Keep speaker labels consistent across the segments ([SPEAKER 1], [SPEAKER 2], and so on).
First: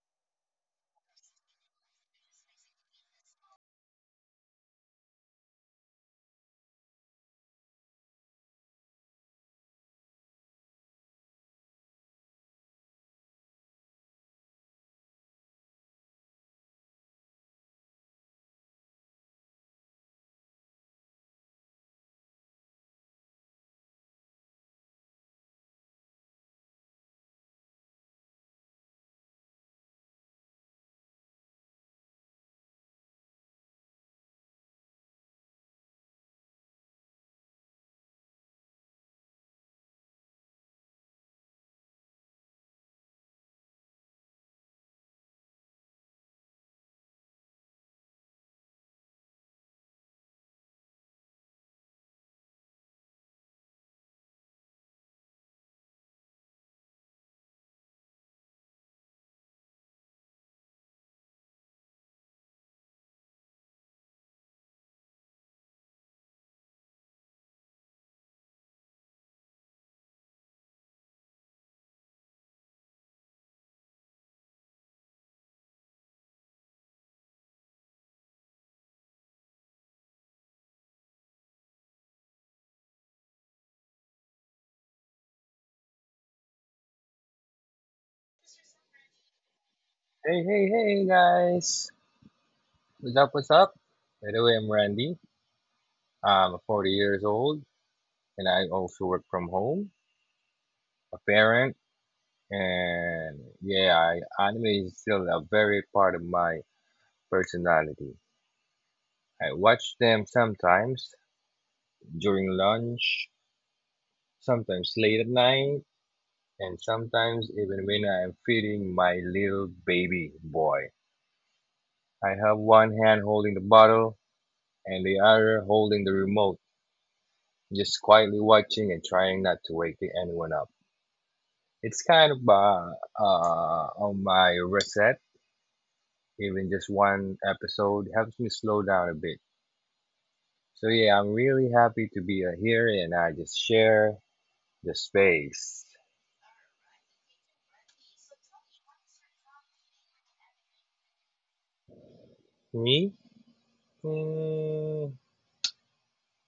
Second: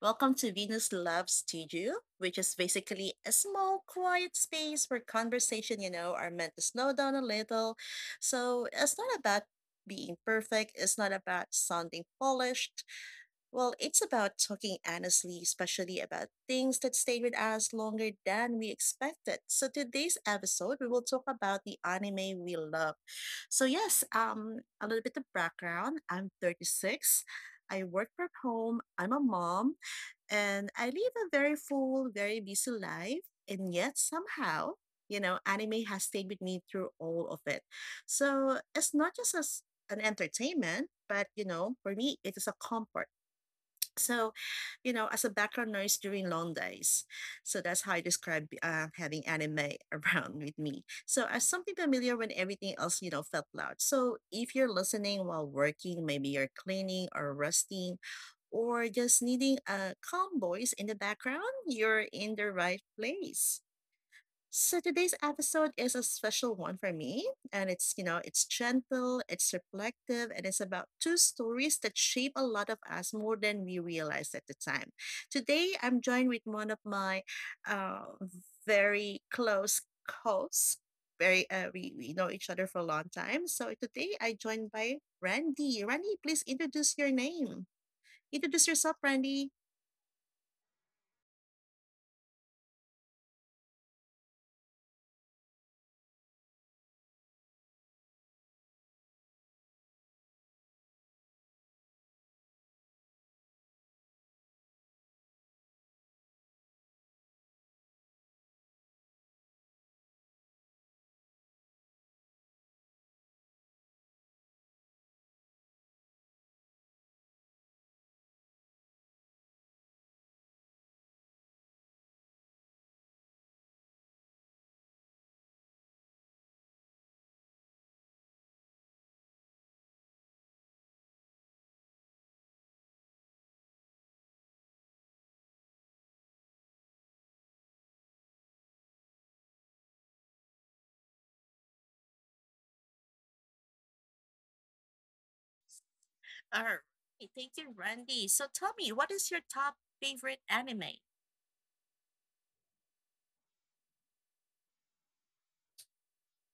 [SPEAKER 1] Welcome to Venus Love Studio, which is basically a small, quiet space where conversation, are meant to slow down a little. So it's not about being perfect, it's not about sounding polished, well, it's about talking honestly, especially about things that stayed with us longer than we expected. So today's episode, we will talk about the anime we love. So yes, a little bit of background. I'm 36. I work from home. I'm a mom, and I live a very full, very busy life. And yet somehow, anime has stayed with me through all of it. So it's not just as an entertainment, but for me, it is a comfort so, as a background noise during long days. So that's how I describe having anime around with me. So as something familiar when everything else, felt loud. So if you're listening while working, maybe you're cleaning or resting, or just needing a calm voice in the background, you're in the right place. So today's episode is a special one for me, and it's you know it's gentle, it's reflective, and it's about two stories that shape a lot of us more than we realized at the time. Today, I'm joined with one of my uh, very close hosts. Very we know each other for a long time. So today, I joined by Randy. Randy, please introduce your name. Introduce yourself, Randy.
[SPEAKER 2] Hey, hey, hey, guys. What's up? What's up? By the way, I'm Randy. I'm 40 years old and I also work from home, a parent, and yeah, I, anime is still a very part of my personality. I watch them sometimes during lunch, sometimes late at night, and sometimes even when I'm feeding my little baby boy. I have one hand holding the bottle and the other holding the remote, just quietly watching and trying not to wake anyone up. It's kind of on my reset. Even just one episode helps me slow down a bit. So yeah, I'm really happy to be here, and I just share the space.
[SPEAKER 1] All right. Thank you, Randy. So tell me, what is your top favorite anime?
[SPEAKER 2] Me, mm,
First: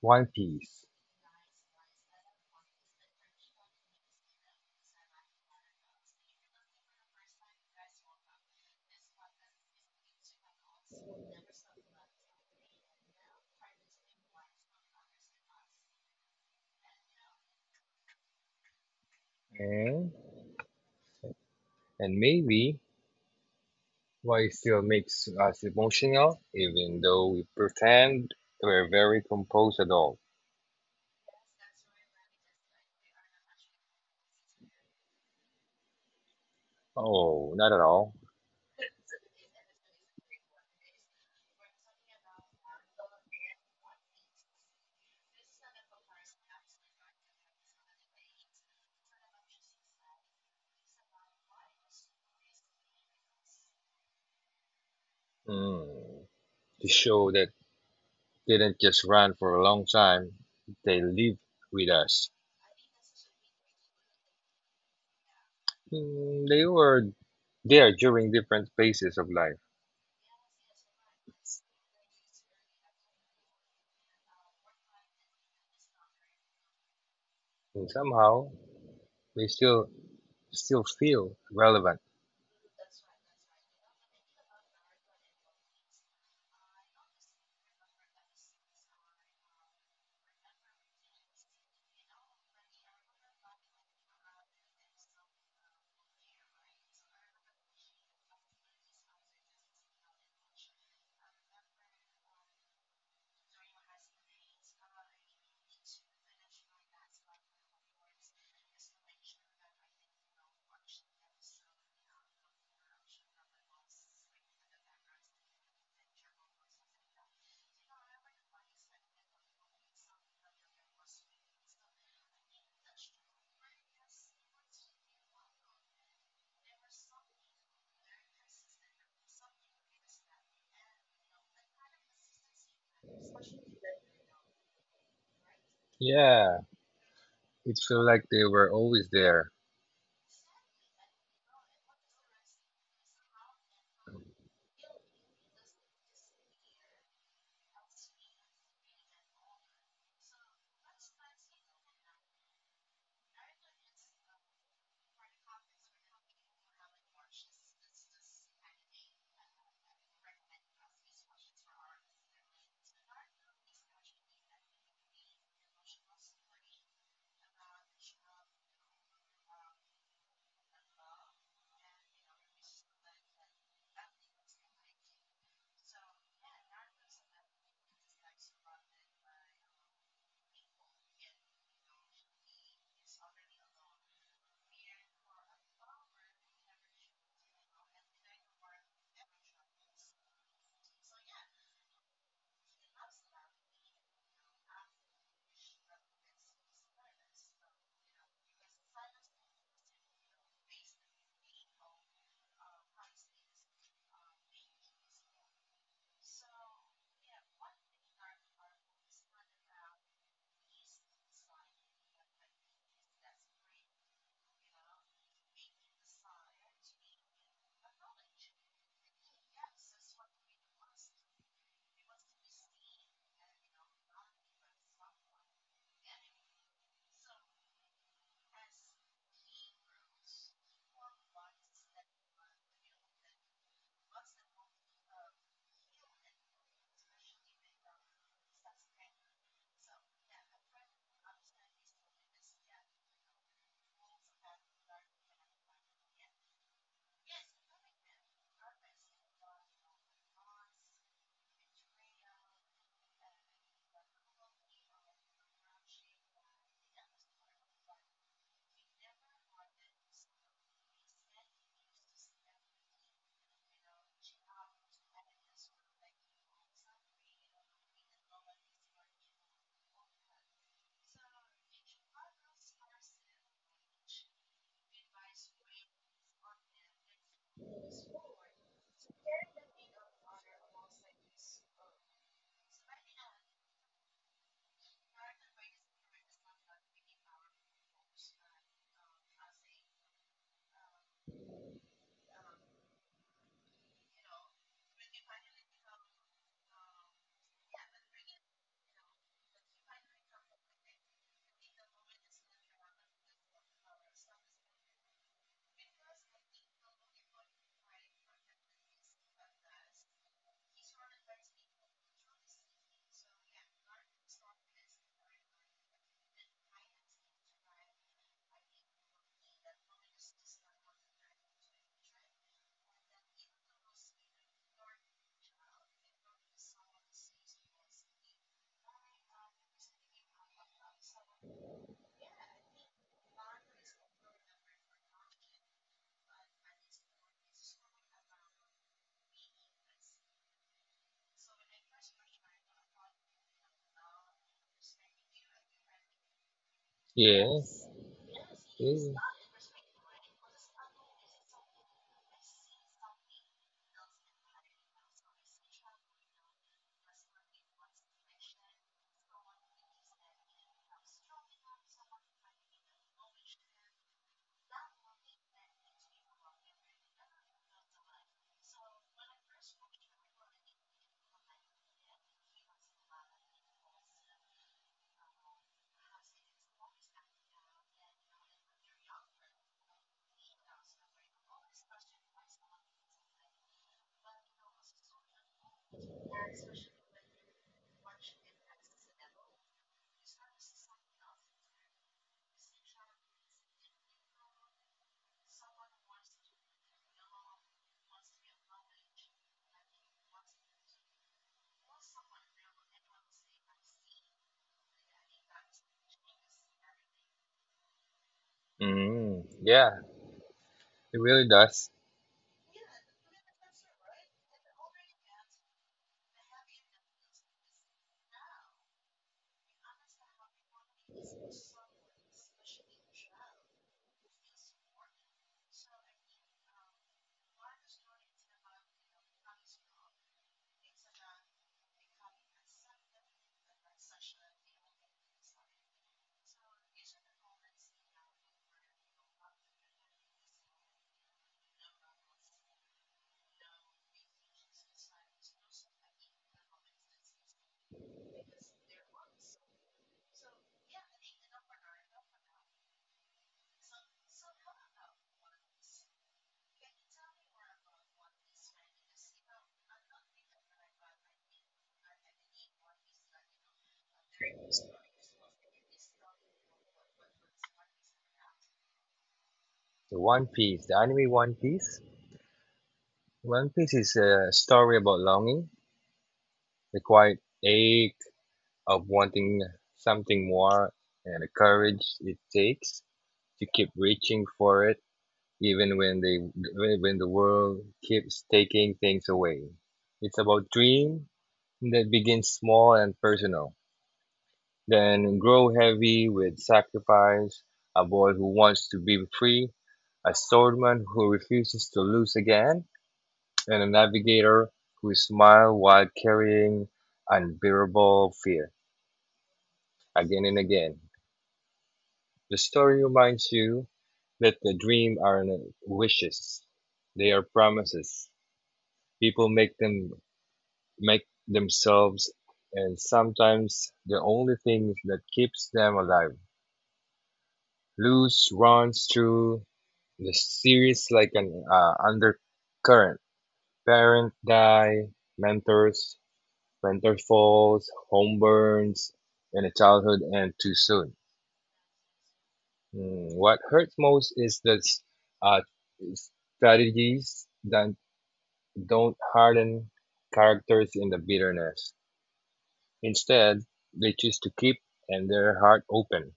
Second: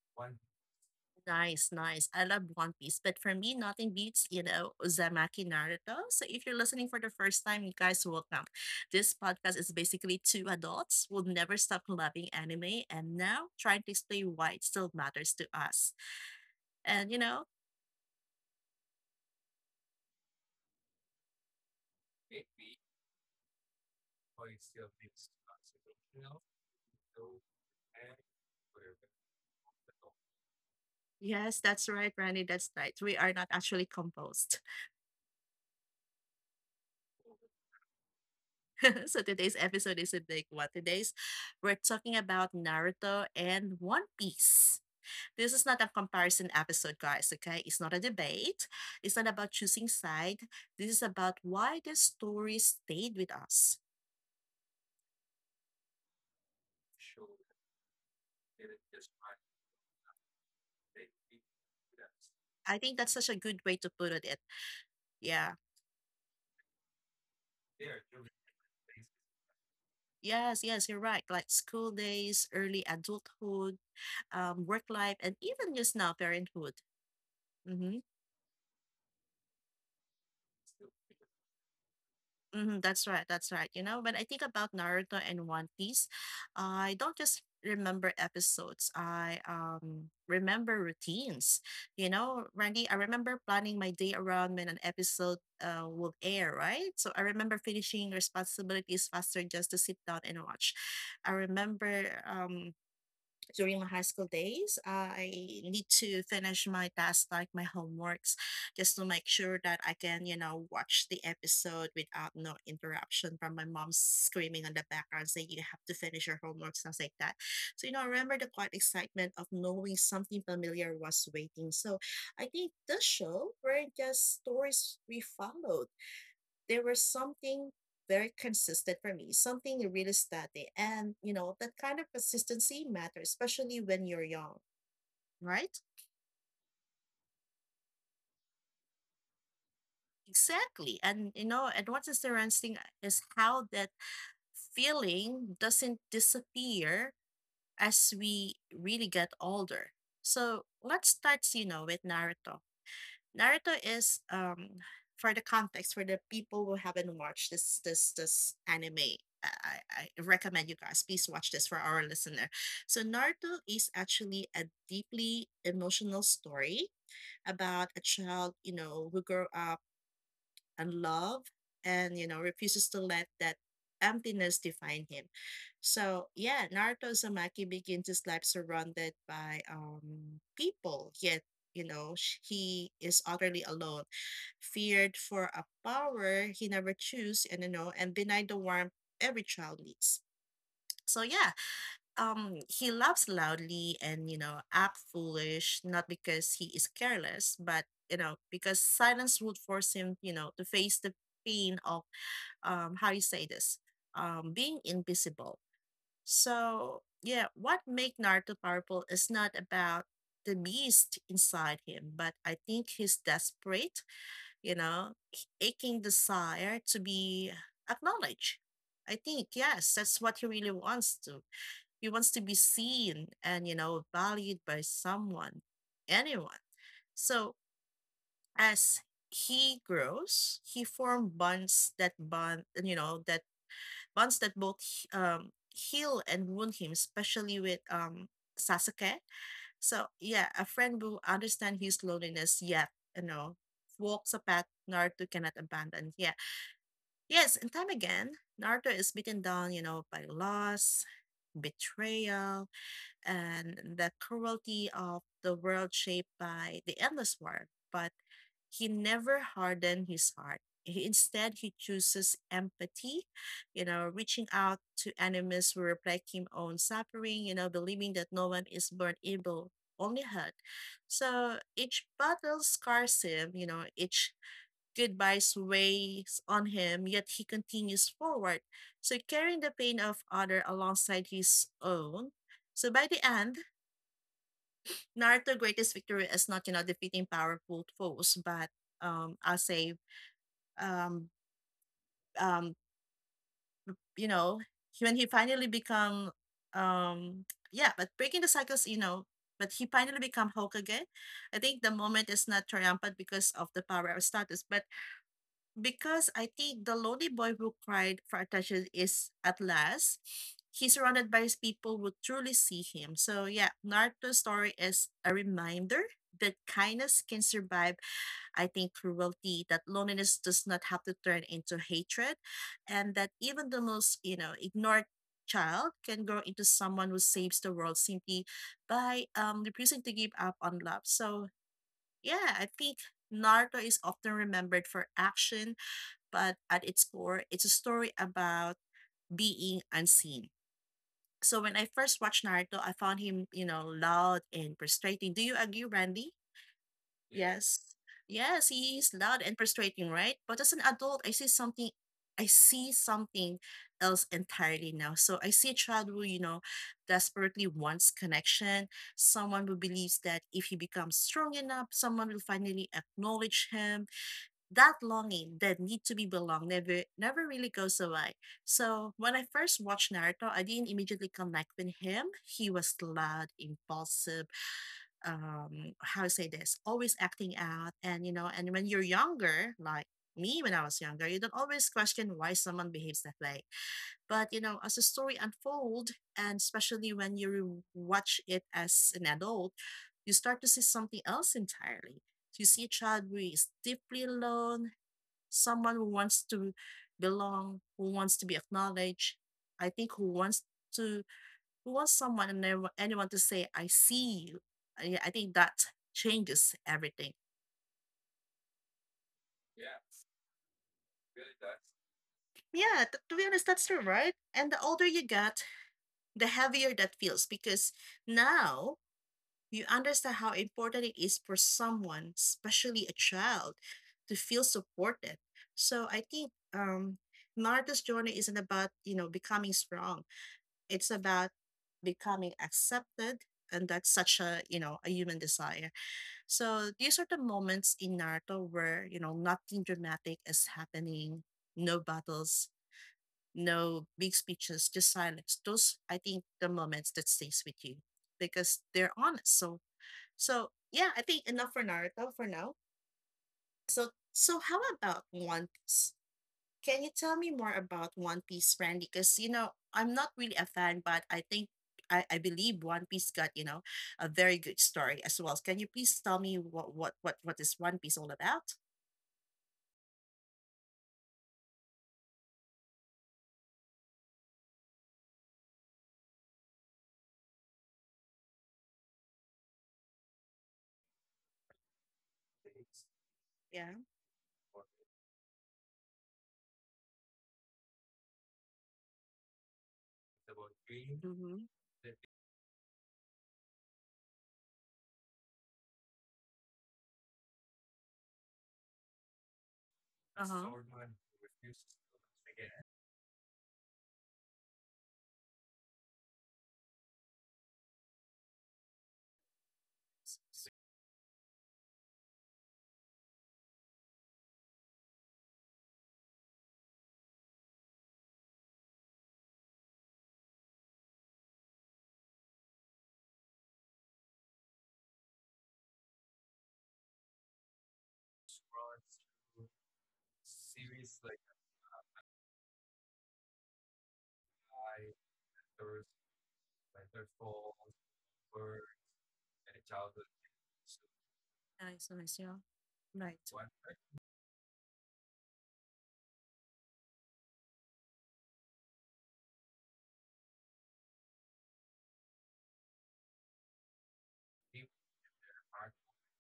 [SPEAKER 2] One Piece,
[SPEAKER 1] Nice, nice. I love One Piece, but for me, nothing beats, Uzumaki Naruto. So if you're listening for the first time, you guys welcome. This podcast is basically two adults who never stop loving anime and now trying to explain why it still matters to us. And you know,
[SPEAKER 2] and and maybe why it still makes us emotional, even though we pretend we're very composed at all.
[SPEAKER 1] yes, that's right, Brandy, that's right. We are not actually composed.
[SPEAKER 2] Oh, not at all.
[SPEAKER 1] So today's episode is a big one. Today's We're talking about Naruto and One Piece. This is not a comparison episode, guys, okay? It's not a debate. It's not about choosing side. This is about why the story stayed with us.
[SPEAKER 2] Mm. The show that didn't just run for a long time, they lived with us.
[SPEAKER 1] I think that's such a good way to put it. Yeah.
[SPEAKER 2] Mm, they were there during different phases of life,
[SPEAKER 1] Yes, yes, you're right. Like school days, early adulthood, work life, and even just now, parenthood.
[SPEAKER 2] and
[SPEAKER 1] Mm-hmm.
[SPEAKER 2] somehow they still feel relevant.
[SPEAKER 1] Mm-hmm, that's right. That's right. You know, when I think about Naruto and One Piece, I don't just remember episodes. I remember routines. You know, Randy, I remember planning my day around when an episode will air, right? So I remember finishing responsibilities faster just to sit down and watch. I remember during my high school days, I need to finish my tasks like my homeworks just to make sure that I can, watch the episode without no interruption from my mom screaming on the background saying you have to finish your homework, stuff like that. So, I remember the quiet excitement of knowing something familiar was waiting. So I think this show were just stories we followed, there was something very consistent for me, something really steady. And, that kind of consistency matters, especially when you're young, right?
[SPEAKER 2] Yeah, it felt like they were always there,
[SPEAKER 1] Exactly. And what is interesting is how that feeling doesn't disappear as we really get older. So let's start, with Naruto. Naruto is for the context for the people who haven't watched this anime. I recommend you guys please watch this for our listener. So Naruto is actually a deeply emotional story about a child, who grew up and love and refuses to let that emptiness define him. So yeah, Naruto Uzumaki begins his life surrounded by people, yet, he is utterly alone, feared for a power he never chose, and you know and denied the warmth every child needs. So yeah, he laughs loudly and, act foolish, not because he is careless but, because silence would force him, to face the pain of how you say this being invisible. So yeah, what make Naruto powerful is not about the beast inside him, but I think his desperate, aching desire to be acknowledged. I think, yes, that's what he really wants to. He wants to be seen and, valued by someone, anyone. So as he grows, he form bonds, that bond, you know, that bonds that both heal and wound him, especially with Sasuke. So yeah, a friend who understand his loneliness yet, you know, walks a path Naruto cannot abandon. Yeah. Yes, and time again, Naruto is beaten down, by loss, betrayal, and the cruelty of the world shaped by the endless war. But he never hardened his heart. He, instead, he chooses empathy, reaching out to enemies who reflect his own suffering, believing that no one is born evil, only hurt. So each battle scars him, each goodbyes weighs on him, yet he continues forward, so carrying the pain of other alongside his own. So by the end, Naruto's greatest victory is not, defeating powerful foes, but I'll say, um, um, you know, when he finally become, um, yeah, but breaking the cycles, but he finally become Hokage. I think the moment is not triumphant because of the power of status, but because I think the lonely boy who cried for attention is at last. He's surrounded by his people who truly see him. So yeah, Naruto's story is a reminder that kindness can survive, I think, cruelty, that loneliness does not have to turn into hatred, and that even the most, ignored child can grow into someone who saves the world simply by refusing to give up on love. So yeah, I think Naruto is often remembered for action, but at its core, it's a story about being unseen. So when I first watched Naruto, I found him, loud and frustrating. Do you agree, Randy? Yeah. Yes. Yes, he is loud and frustrating, right? But as an adult, I see something else entirely now. So I see a child who, desperately wants connection, someone who believes that if he becomes strong enough, someone will finally acknowledge him, that longing, that need to be belonged, never really goes away. So when I first watched Naruto, I didn't immediately connect with him. He was loud, impulsive, how to say this, always acting out, and when you're younger, like me when I was younger, you don't always question why someone behaves that way. But as the story unfolds, and especially when you watch it as an adult, you start to see something else entirely. You see a child who is deeply alone, someone who wants to belong, who wants to be acknowledged. I think who wants to who wants someone and anyone to say, "I see you." Yeah, I think that changes everything.
[SPEAKER 2] them. Mm. Yeah, it really does.
[SPEAKER 1] Yeah, to be honest, that's true, right? And the older you get, the heavier that feels because now you understand how important it is for someone, especially a child, to feel supported. So I think Naruto's journey isn't about becoming strong. It's about becoming accepted, and that's such a a human desire. So these are the moments in Naruto where nothing dramatic is happening, no battles, no big speeches, just silence. Those I think the moments that stays with you because they're honest. So so yeah, I think enough for Naruto for now. So so how about One Piece? Can you tell me more about One Piece, friend? Because I'm not really a fan, but I believe One Piece got a very good story as well. Can you please tell me what is One Piece all about?
[SPEAKER 2] The One Piece, the anime One Piece. One Piece is a story about longing, the quiet ache of wanting something more, and the courage it takes to keep
[SPEAKER 1] Yeah.
[SPEAKER 2] reaching for it, even when the world keeps taking things away. It's about dream
[SPEAKER 1] Mm-hmm.
[SPEAKER 2] that begins small and personal, then grow heavy with sacrifice, a boy who wants to be free, a
[SPEAKER 1] Uh huh.
[SPEAKER 2] swordman who refuses to lose again, and a navigator who smiled while carrying unbearable fear. Again and again. The story reminds you that the dream aren't wishes. They are promises. People make them make themselves and sometimes the only thing that keeps them alive. Luz runs through the series like an undercurrent. Parent die, mentors, mentor falls, home burns, and a childhood end too soon.
[SPEAKER 1] Nice, nice, yeah.
[SPEAKER 2] Mm.
[SPEAKER 1] Right,
[SPEAKER 2] What hurts most is the uh, strategies that don't harden characters in the bitterness. Instead, they choose to keep and their heart open.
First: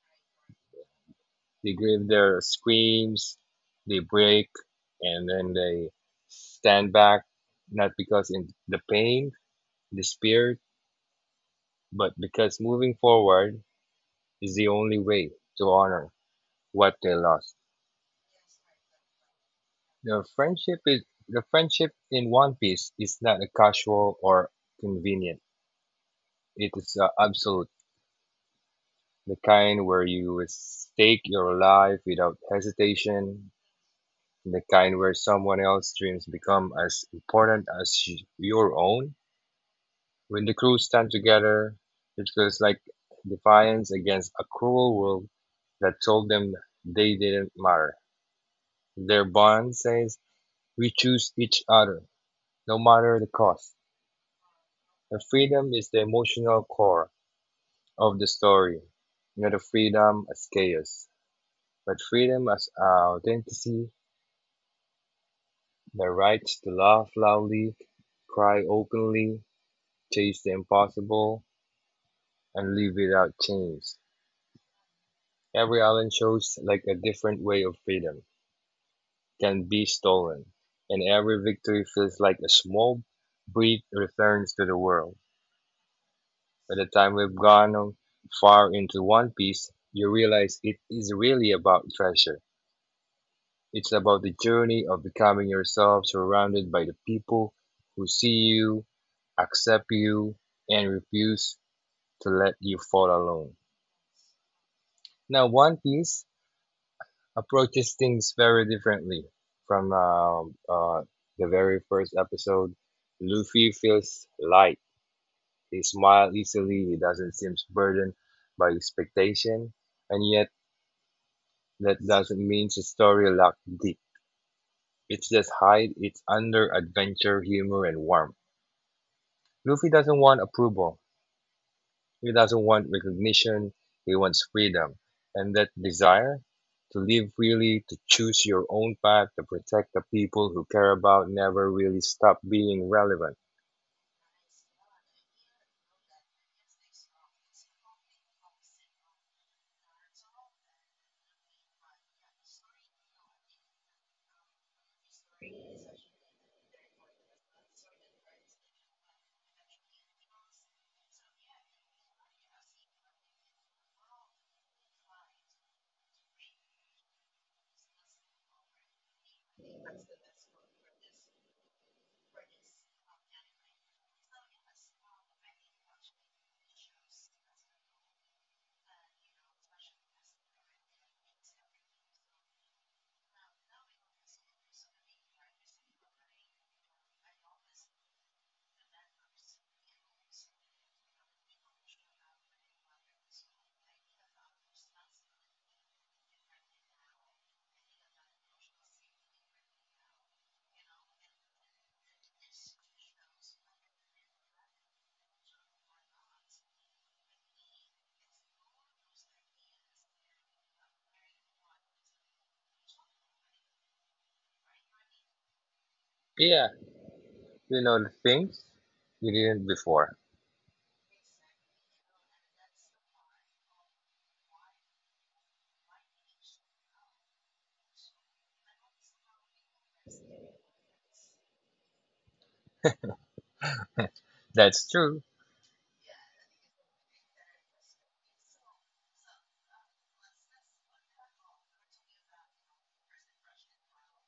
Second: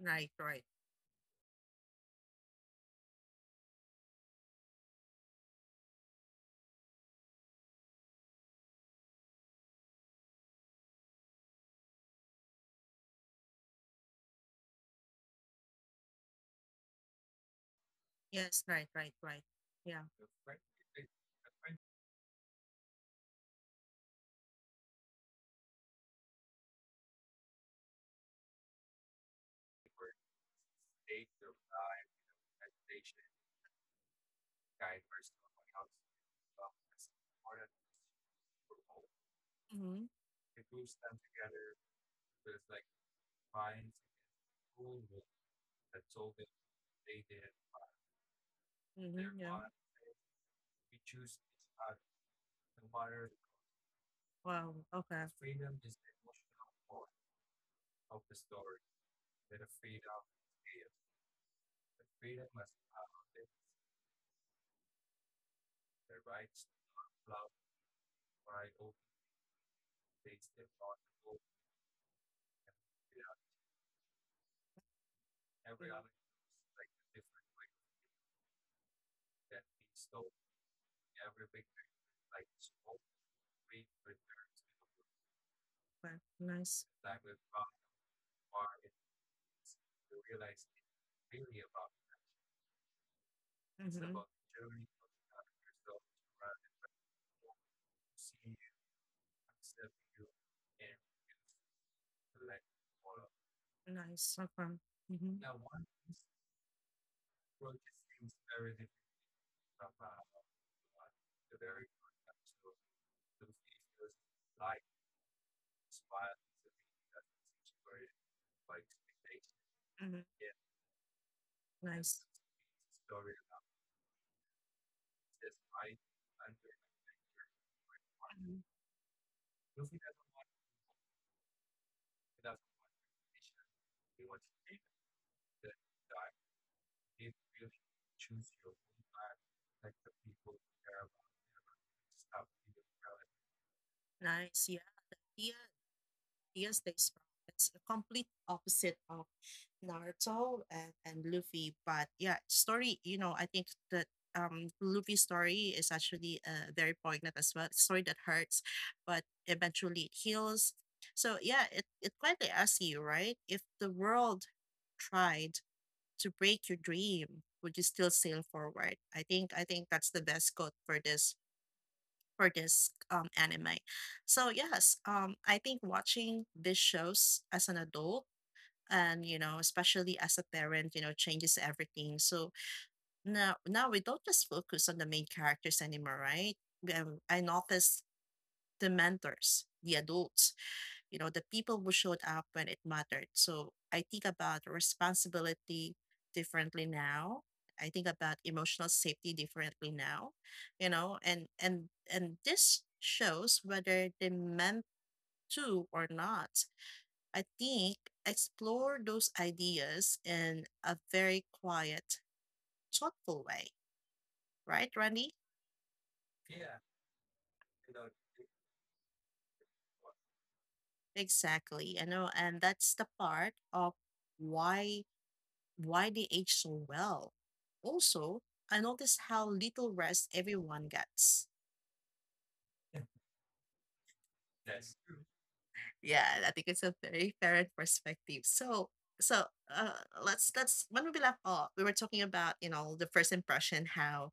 [SPEAKER 1] right, right.
[SPEAKER 2] They give their screams, they break, and then they stand back, not because in the pain, despair, but because moving forward is the only way to honor what they lost.
[SPEAKER 1] Yes, right, right, right. Yeah.
[SPEAKER 2] The friendship in One Piece is not a casual or convenient. It is absolute, the kind where you stake your life without hesitation, the kind where someone else's dreams become as important as your own.
[SPEAKER 1] Mm-hmm.
[SPEAKER 2] When the crew stand together, it feels like defiance against a cruel world that told them they didn't matter. Their
[SPEAKER 1] Mm-hmm. Yeah.
[SPEAKER 2] bond says, "We choose each other, no matter the cost."
[SPEAKER 1] Wow. Okay.
[SPEAKER 2] The freedom
[SPEAKER 1] Mhm.
[SPEAKER 2] is the emotional core of the story. Not the freedom as chaos, but freedom as our authenticity, the right to laugh loudly, cry openly, chase the impossible, and live without chains. Every
[SPEAKER 1] Okay.
[SPEAKER 2] island shows like a different way of freedom can be stolen, and every victory feels like a small breath returns to the world. By
[SPEAKER 1] Nice.
[SPEAKER 2] the time we've gone on far into One Piece, you realize it is really about treasure. It's about the
[SPEAKER 1] Mm-hmm.
[SPEAKER 2] journey of becoming yourself surrounded by the people who see you, accept you, and refuse to let you fall alone.
[SPEAKER 1] Nice. Okay.
[SPEAKER 2] Now,
[SPEAKER 1] Mm-hmm.
[SPEAKER 2] One Piece approaches things very differently from the very first episode. Luffy feels light. He smiles easily. He doesn't seem burdened by expectation. And
[SPEAKER 1] Mm-hmm.
[SPEAKER 2] yet, that
[SPEAKER 1] Nice.
[SPEAKER 2] doesn't mean the story lacked deep. It just hides it's under adventure, humor, and warmth.
[SPEAKER 1] Hmm.
[SPEAKER 2] Luffy doesn't want approval. He doesn't want recognition. He wants freedom. And that desire to live freely, to choose your own path, to protect the people who care about never really stop being relevant.
[SPEAKER 1] Nice. Yeah. The Tia, Tia stays strong. It's a complete opposite of Naruto and, Luffy. But yeah, story, I think that Luffy's story is actually very poignant as well. It's story that hurts, but eventually it heals. So yeah, it quietly asks you, right? If the world tried to break your dream, would you still sail forward? I think that's the best quote for this anime. So yes, I think watching these shows as an adult and you know especially as a parent you know changes everything. So now we don't just focus on the main characters anymore, right? I noticed the mentors, the adults, you know, the people who showed up when it mattered. So I think about responsibility differently now. I think about emotional safety differently now. You know, and this shows, whether they meant to or not, I think explore those ideas in a very quiet, thoughtful way, right, Randy?
[SPEAKER 2] Yeah, you know the things you didn't before.
[SPEAKER 1] Exactly. You know, and that's the part of why why they age so well. Also, I noticed how little rest everyone gets.
[SPEAKER 2] That's true.
[SPEAKER 1] Yeah, I think it's a very fair perspective. So, so uh, let's when we left off, we were talking about you know the first impression, how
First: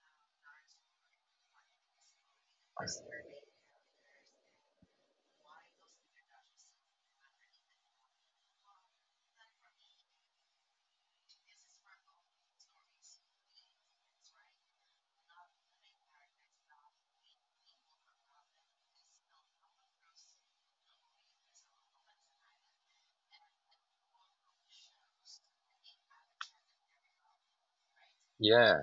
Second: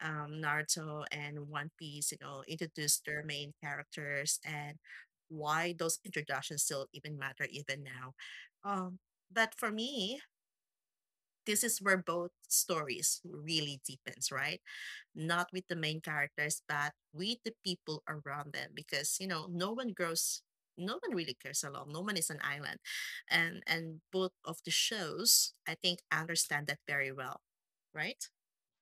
[SPEAKER 1] Naruto and One Piece, you know, introduced their main characters and why those introductions still even matter even now. Um, but for me, this is where both stories really deepens, right? Not with the main characters, but with the people around them, because you know, no one grows, no one really cares alone. No one is an island, and both of the shows, I think, understand that very well, right?
[SPEAKER 2] Yeah.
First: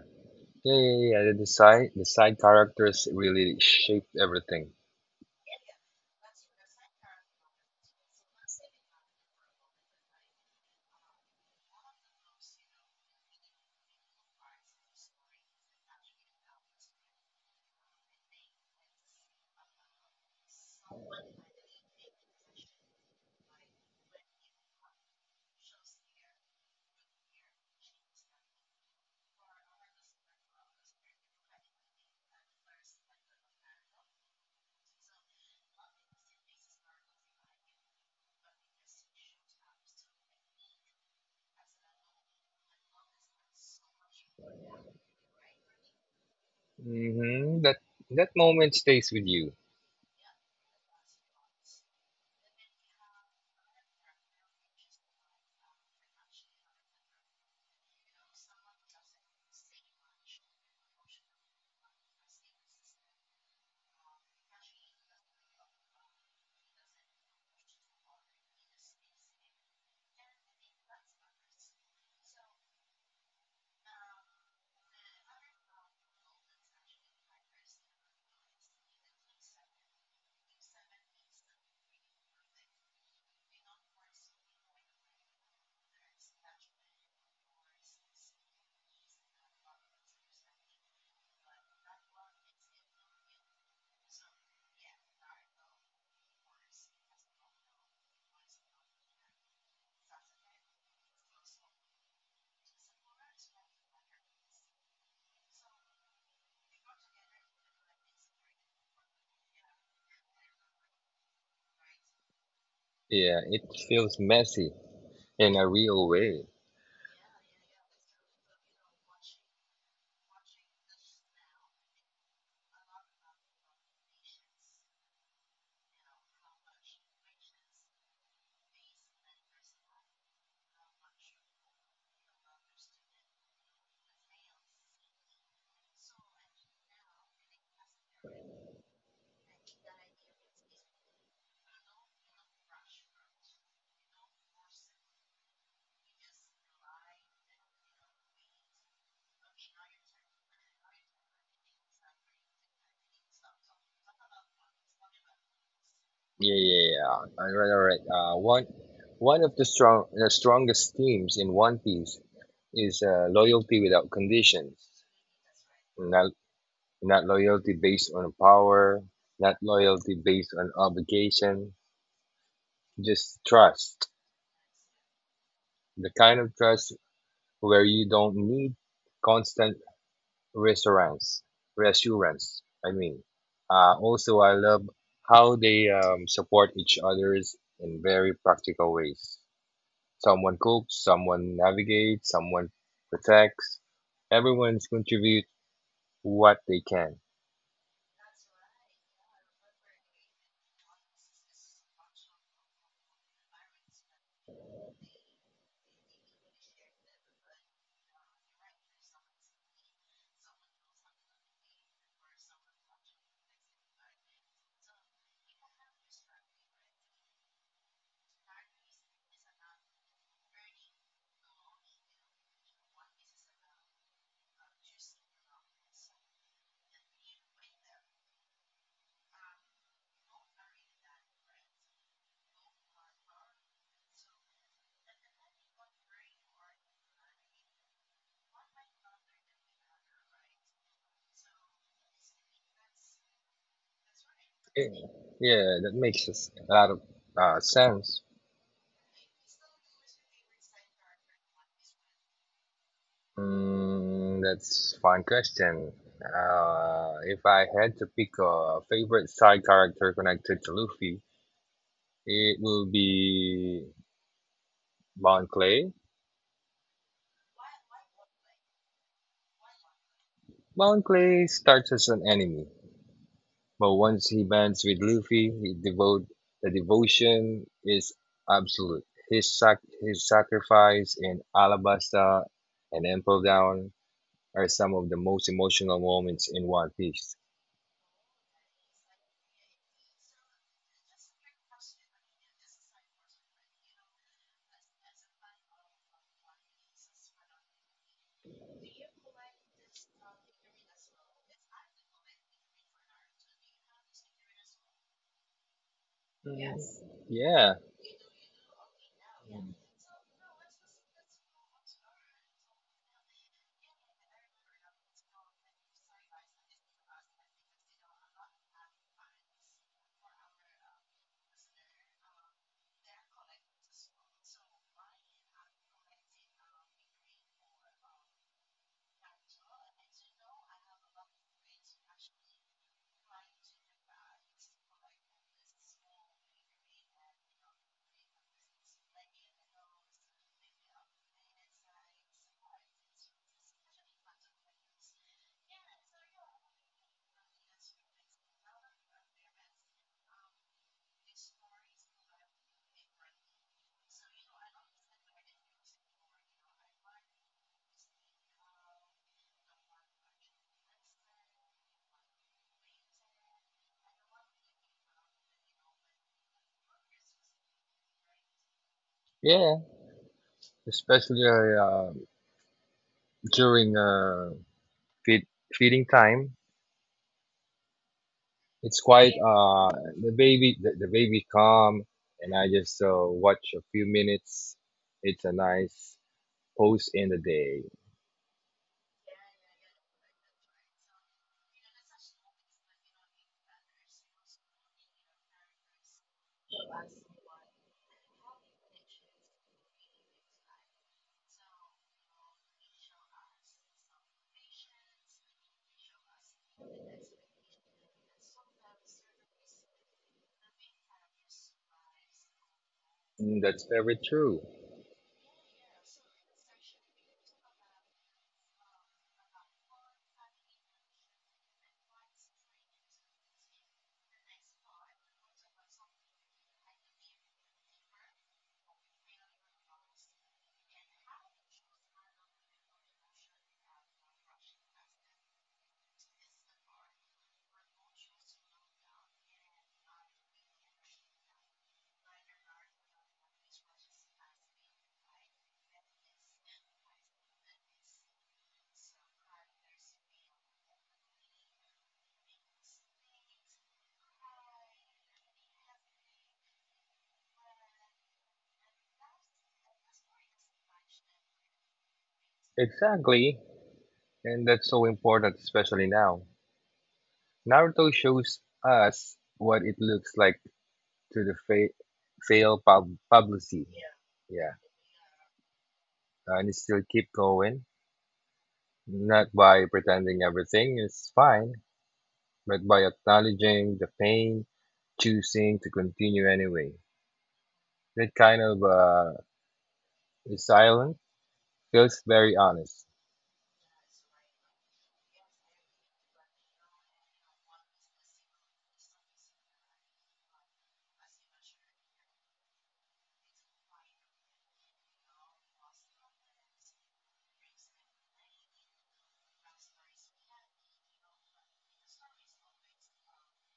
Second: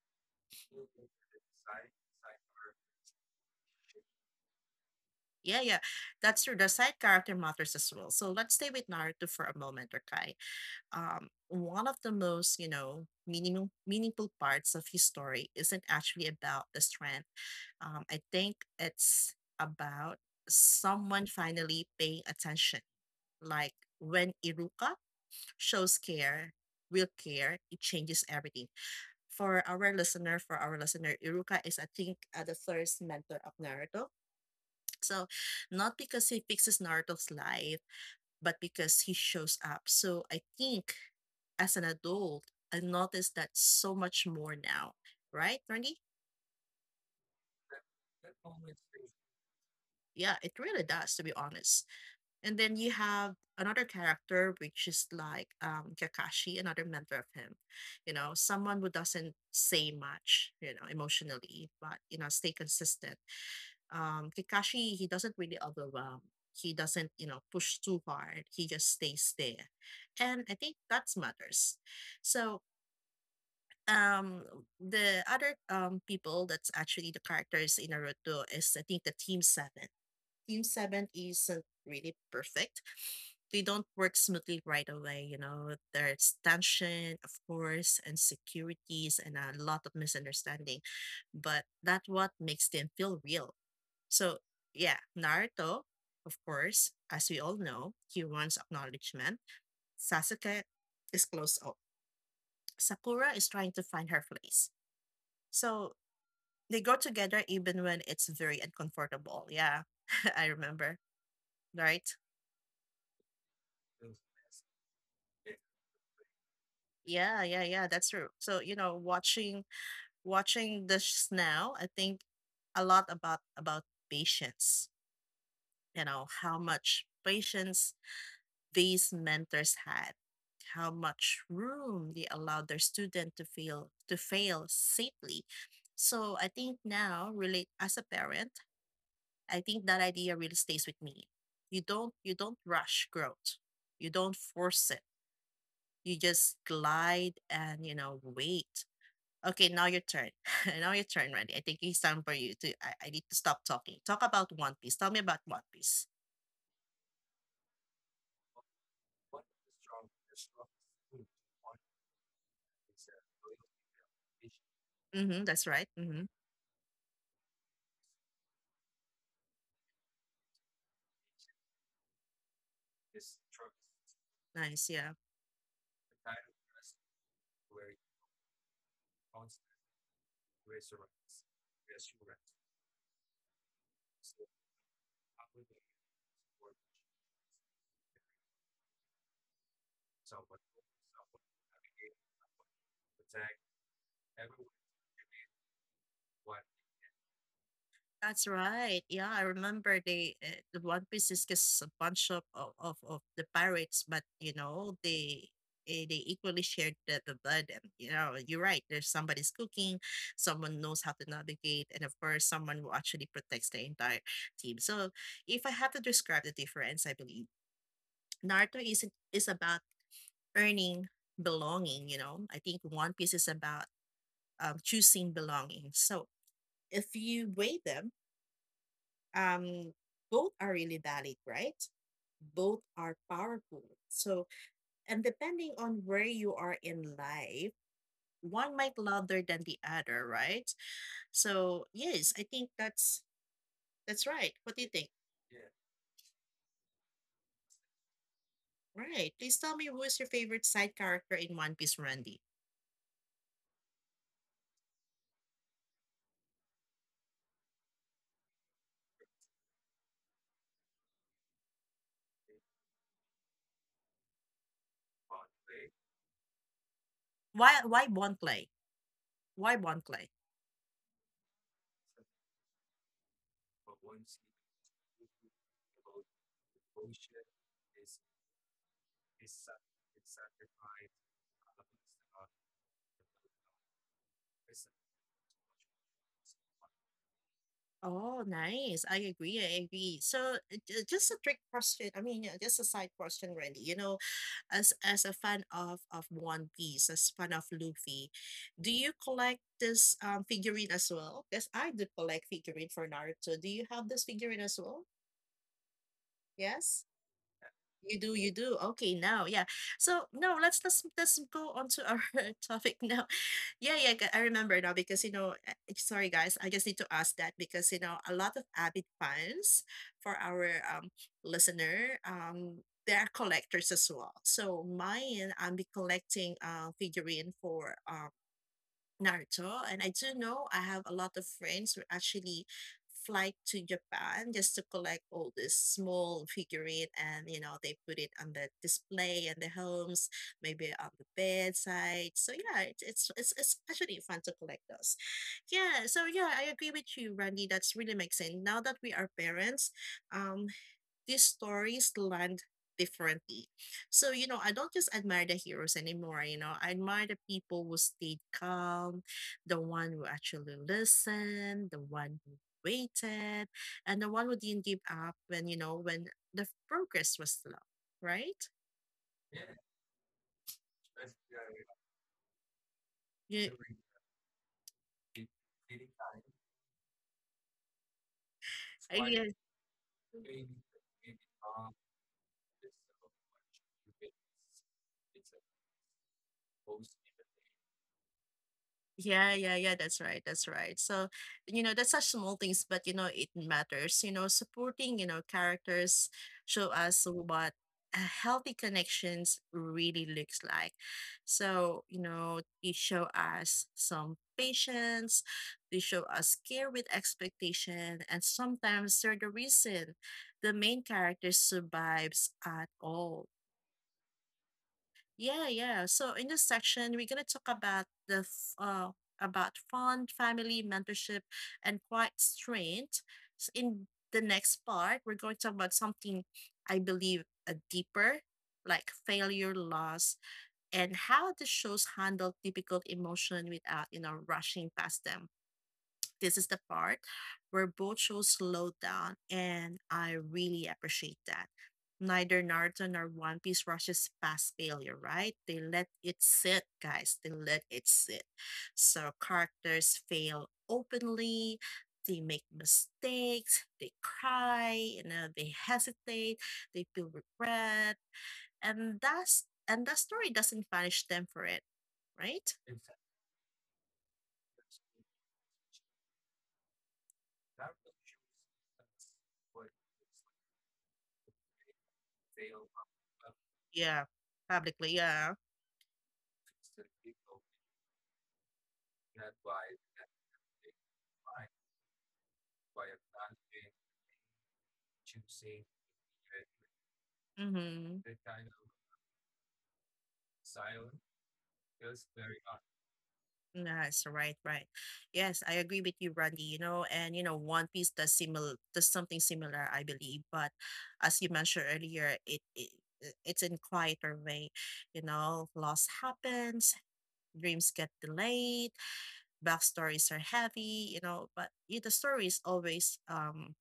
[SPEAKER 2] Yeah, yeah, yeah. The side characters really shaped everything.
[SPEAKER 1] Yeah, yeah, that's true. The side character matters as well. So let's stay with Naruto for a moment, okay? One of the most, you know, meaningful parts of his story isn't actually about the strength. I think it's about someone finally paying attention. Like when Iruka shows care, real care, it changes everything. For our listener, Iruka is, I think, the first mentor of Naruto. So, not because he fixes Naruto's life, but because he shows up. So, I think as an adult, I noticed that so much more now, right, Randy?
[SPEAKER 2] Hmm. That that moment stays with you.
[SPEAKER 1] Yeah, it really does, to be honest. And then you have another character, which is like Kakashi, another mentor of him. You know, someone who doesn't say much, you know, emotionally, but, you know, stay consistent. Kakashi, he doesn't really overwhelm. He doesn't, you know, push too hard. He just stays there, and I think that matters. So um, the other people that's actually the characters in Naruto is I think the Team Seven. Team Seven isn't really perfect. They don't work smoothly right away. You know, there's tension, of course, and securities, and a lot of misunderstanding, but that's what makes them feel real. So yeah, Naruto, of course, as we all know, he wants acknowledgement. Sasuke is close up. Sakura is trying to find her place. So they go together even when it's very uncomfortable. Yeah, I remember. Right?
[SPEAKER 2] Yeah, it feels messy in a real way.
[SPEAKER 1] Yeah, yeah, yeah. That's true. So you know, watching this now, I think a lot about patience. You know how much patience these mentors had, how much room they allowed their student to feel to fail safely. So I think now, really, as a parent, I think that idea really stays with me. You don't rush growth. You don't force it. You just glide and you know wait. Okay, now your turn. Now your turn, Randy. I think it's time for you to. I need to stop talking. Talk about One Piece. Tell me about One Piece.
[SPEAKER 2] Yeah, yeah, yeah. All right, all right. One of the strongest themes in One Piece is loyalty without conditions.
[SPEAKER 1] Mm-hmm, that's right. Mm-hmm.
[SPEAKER 2] Not, not loyalty based on power, not loyalty based on obligation. Just trust.
[SPEAKER 1] Nice. Yeah.
[SPEAKER 2] The kind of trust where you don't need constant reassurance. reassurance. Also, I love how they support each others in very practical ways. Someone cooks, someone navigates, someone protects. Everyone's contribute what they can.
[SPEAKER 1] That's right. Yeah, I remember they the One Piece is just a bunch of the pirates, but you know they. They equally shared the burden. You know, you're right. There's somebody's cooking, someone knows how to navigate, and of course, someone who actually protects the entire team. So, if I have to describe the difference, I believe Naruto is about earning belonging. You know, I think One Piece is about choosing belonging. So, if you weigh them, um, both are really valid, right? Both are powerful. So, and depending on where you are in life, one might louder than the other, right? So, yes, I think that's right. What do you
[SPEAKER 2] Eh,
[SPEAKER 1] think?
[SPEAKER 2] Yeah, that makes a lot of sense.
[SPEAKER 1] Right. Please tell me who is your favorite side character in One Piece, Randy?
[SPEAKER 2] Mm, that's fun question. If I had to pick a favorite side character connected to Luffy, it will be Bon Clay.
[SPEAKER 1] Why Bonflay? Why Bonflay?
[SPEAKER 2] Bon Clay starts as an enemy, but once he bands with Luffy, he devote the devotion is absolute. His sacrifice in Alabasta and Impel Down are some of the most emotional moments in One Piece.
[SPEAKER 1] Oh, nice. I agree. I agree. So, just a trick question. I mean, just a side question, Randy. You know, as a fan of One Piece, as fan of Luffy, do you collect this figurine as well? Because I do collect figurine for Naruto. Do you have this figurine as well? Yes.
[SPEAKER 2] Yeah,
[SPEAKER 1] You do, you do. Okay, now, yeah. So no, let's go on to our topic now. Yeah, yeah, I remember now because you know, sorry guys, I just need to ask that because you know, a lot of avid fans for our listener, they are collectors as well. So mine, I'm be collecting figurine for Naruto, and I do know I have a lot of friends who actually fly to Japan just to collect all this small figurine and you know they put it on the display in the homes, maybe on the bedside. So yeah, it's actually fun to collect those. Yeah, so yeah, I agree with you, Randy. That's really makes sense. Now that we are parents, um, these stories land differently. So, you know, I don't just admire the heroes anymore, you know, I admire the people who stayed calm, the one who actually listened, the one who waited, and the one who didn't give up when, you know, when the progress was slow, right?
[SPEAKER 2] yeah, especially
[SPEAKER 1] You,
[SPEAKER 2] during feed, feeding time. It's
[SPEAKER 1] I
[SPEAKER 2] quite
[SPEAKER 1] yeah,
[SPEAKER 2] the baby, the baby calm and I just watch a few minutes. It's a nice pose in the day.
[SPEAKER 1] yeah, yeah, yeah, that's right. That's right. So, you know, that's such small things, but you know, it matters. You know, supporting, you know, characters show us what a healthy connections really looks like. So, you know, they show us some patience, they show us care with expectation, and sometimes they're the reason the main character survives at all.
[SPEAKER 2] Mm. That's very true.
[SPEAKER 1] Yeah, yeah. So in this section, we're gonna talk about about fun, family, mentorship, and quiet strength. In the next part, we're going to talk about something I believe a deeper, like failure, loss, and how the shows handle difficult emotion without you know rushing past them. This is the part where both shows slowed down, and I really appreciate that. Neither Naruto nor One Piece rushes past failure, right? They let it sit, guys. They let it sit. So characters fail openly, they make mistakes, they cry, you know, they hesitate, they feel regret, and that story doesn't punish them for it, right?
[SPEAKER 2] Exactly. And that's so important, especially now. Naruto shows us what it looks like to fail publicity. Yeah.
[SPEAKER 1] Yeah,
[SPEAKER 2] Yeah.
[SPEAKER 1] publicly, yeah.
[SPEAKER 2] And still keep going, not by pretending everything is fine, but by acknowledging the pain, choosing to continue anyway.
[SPEAKER 1] Mm-hmm.
[SPEAKER 2] That kind of silence feels very honest.
[SPEAKER 1] Yes, right, right. Yes, I agree with you, Brandy. You know, and you know, One Piece does similar does something similar, I believe. But as you mentioned earlier, it's in quieter way. You know, loss happens, dreams get delayed, backstories are heavy. You know, but the stories always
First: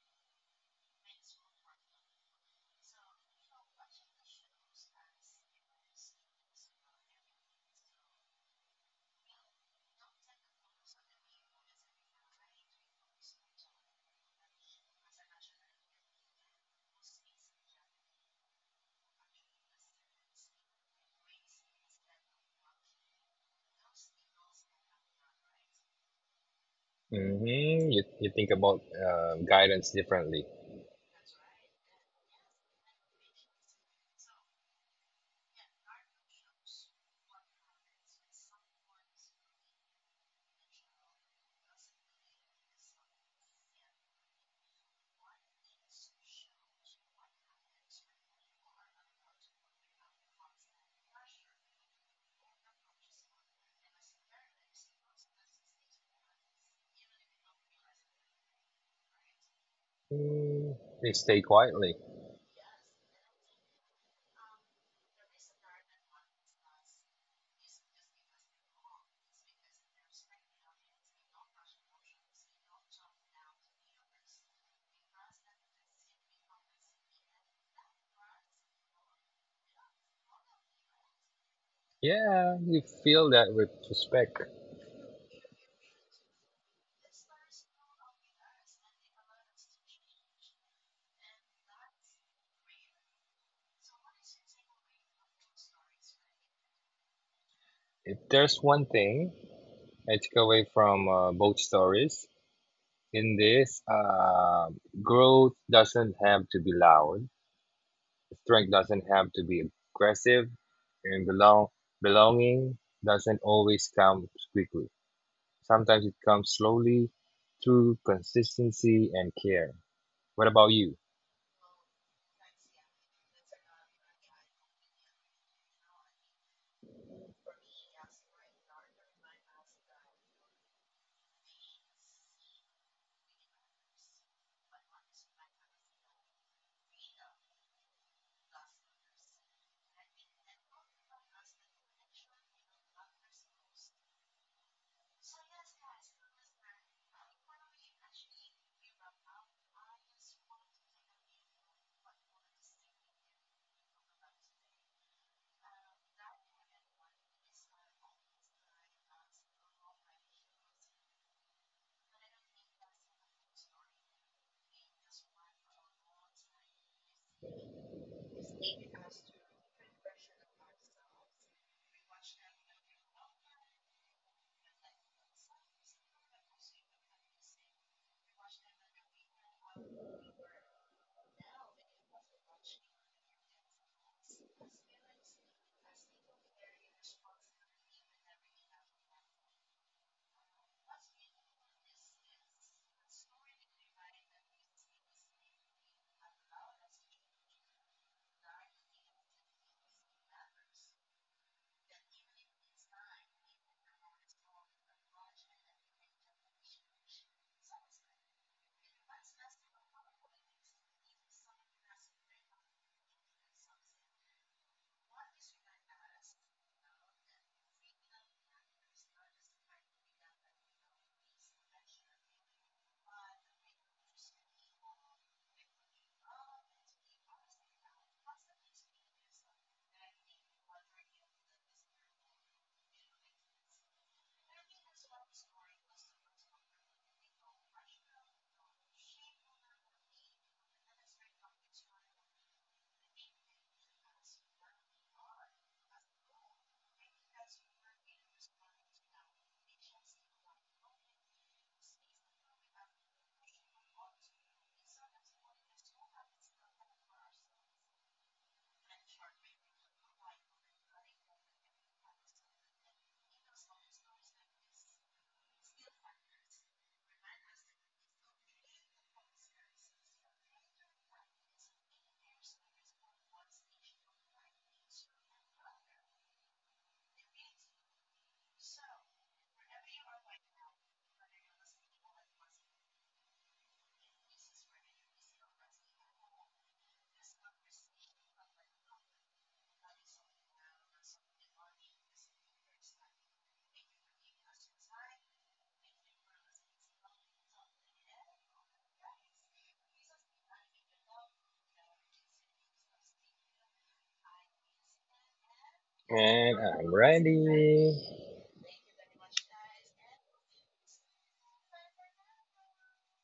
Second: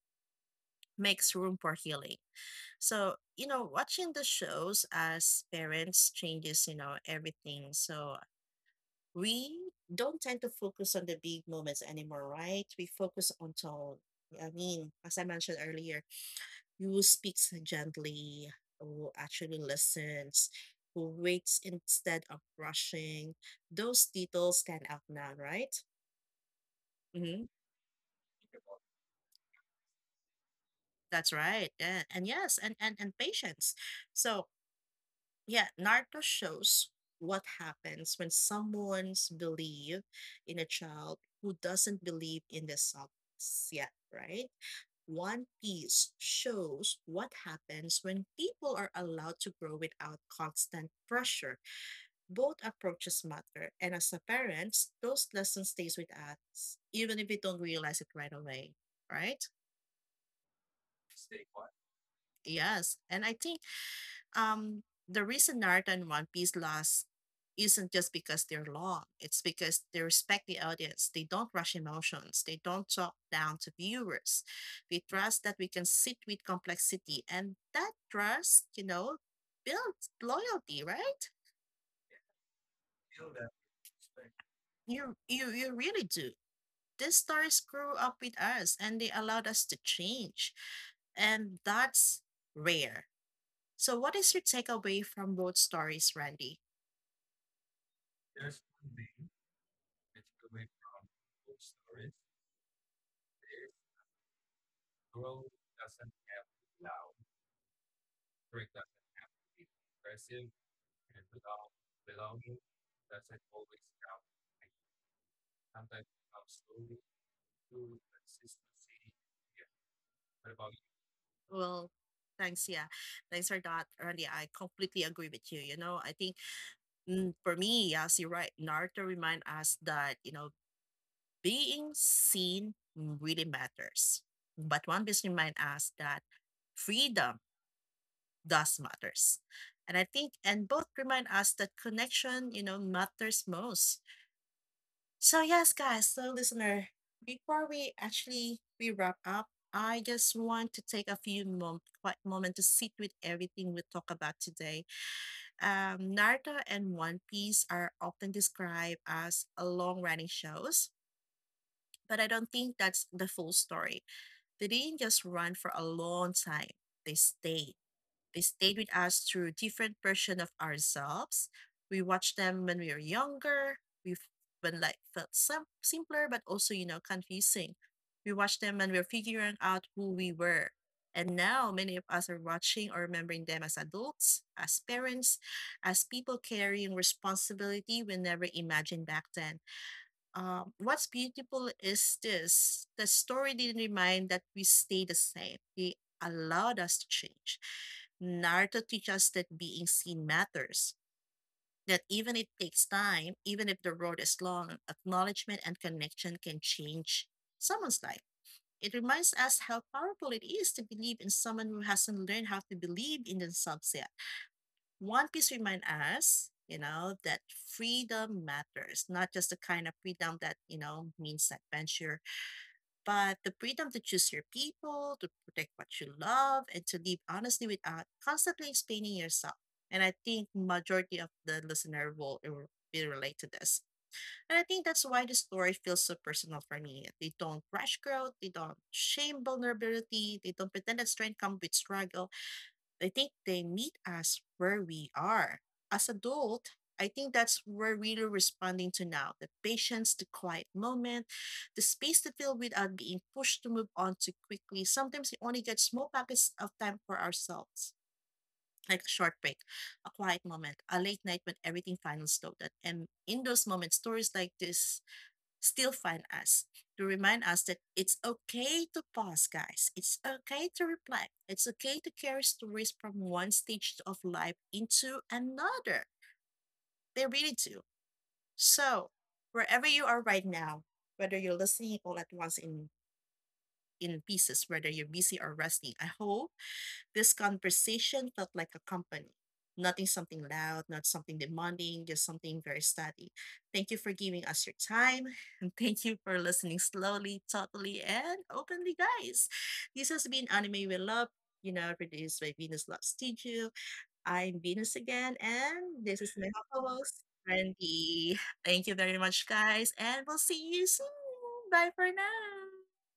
[SPEAKER 1] makes room for healing. So you know, watching the shows as parents changes you know everything. So we don't tend to focus on the big moments anymore, right? We focus on tone. I mean, as I mentioned earlier, who speaks gently, who actually listens, who waits instead of rushing. Those details stand out now, right? Mm-hmm.
[SPEAKER 2] Hmm. You think about guidance differently.
[SPEAKER 1] That's right. And yes, and patience. So, yeah, Naruto shows what happens when someone's believe in a child who doesn't believe in themselves yet, right? One Piece shows what happens when people are allowed to grow without constant pressure. Both approaches matter, and as a parents, those lessons stays with us, even if we don't realize it right away, right?
[SPEAKER 2] Mm, they stay quietly.
[SPEAKER 1] Yes, and I think Um, the reason Naruto and One Piece last isn't just because they're long. It's because they respect the audience. They don't rush emotions. They don't talk down to viewers. They trust that we can sit with complexity, and that trust, you know, builds loyalty, right?
[SPEAKER 2] Yeah, you feel that with respect.
[SPEAKER 1] You really do. These stories grew up with us, and they allowed us to change, and that's rare. So, what is your takeaway from both stories, Randy?
[SPEAKER 2] If there's one thing I took away from both stories, in this, growth doesn't have to be loud. Strength doesn't have to be aggressive, and belonging doesn't always come quickly. Sometimes it comes slowly through consistency and care. What about you?
[SPEAKER 1] Well, thanks. Yeah, thanks for that, Randy. I completely agree with you. You know, I think mm, for me, yes, you're right. Naruto remind us that you know being seen really matters, but One Piece remind us that freedom does matters, and I think and both remind us that connection you know matters most. So yes, guys, so listener, before we wrap up, I just want to take a few quiet moment to sit with everything we talk about today. Naruto and One Piece are often described as a long-running shows, but I don't think that's the full story. They didn't just run for a long time; they stayed. They stayed with us through different version of ourselves. We watched them when we were younger. We f- when life felt simpler, but also you know confusing. We watched them when we were figuring out who we were. And now many of us are watching or remembering them as adults, as parents, as people carrying responsibility we never imagined back then. What's beautiful is this the story didn't remind that we stay the same. They allowed us to change. Naruto teaches us that being seen matters, that even it takes time, even if the road is long, acknowledgement and connection can change someone's life. It reminds us how powerful it is to believe in someone who hasn't learned how to believe in themselves. One Piece remind us, you know, that freedom matters, not just the kind of freedom that, you know, means adventure, but the freedom to choose your people, to protect what you love, and to live honestly without constantly explaining yourself. And I think majority of the listener will be relate to this. And I think that's why the story feels so personal for me. They don't rush growth, they don't shame vulnerability, they don't pretend that strength comes with struggle. I think they meet us where we are. As adult, I think that's we're really responding to now. The patience, the quiet moment, the space to feel without being pushed to move on too quickly. Sometimes we only get small pockets of time for ourselves, like a short break, a quiet moment, a late night when everything finally slowed down. And in those moments, stories like this still find us to remind us that it's okay to pause, guys. It's okay to reflect. It's okay to carry stories from one stage of life into another. They really do. So, wherever you are right now, whether you're listening all at once in pieces, whether you're busy or resting, I hope this conversation felt like a company, nothing something loud, not something demanding, just something very steady. Thank you for giving us your time. And thank you for listening slowly, thoughtfully, and openly, guys. This has been Anime We Love, you know, produced by Venus Love Studio. I'm Venus again, and this is my
[SPEAKER 2] And I'm
[SPEAKER 1] co-host,
[SPEAKER 2] ready.
[SPEAKER 1] Randy. Thank you very much, guys, and we'll see you soon. Bye for now.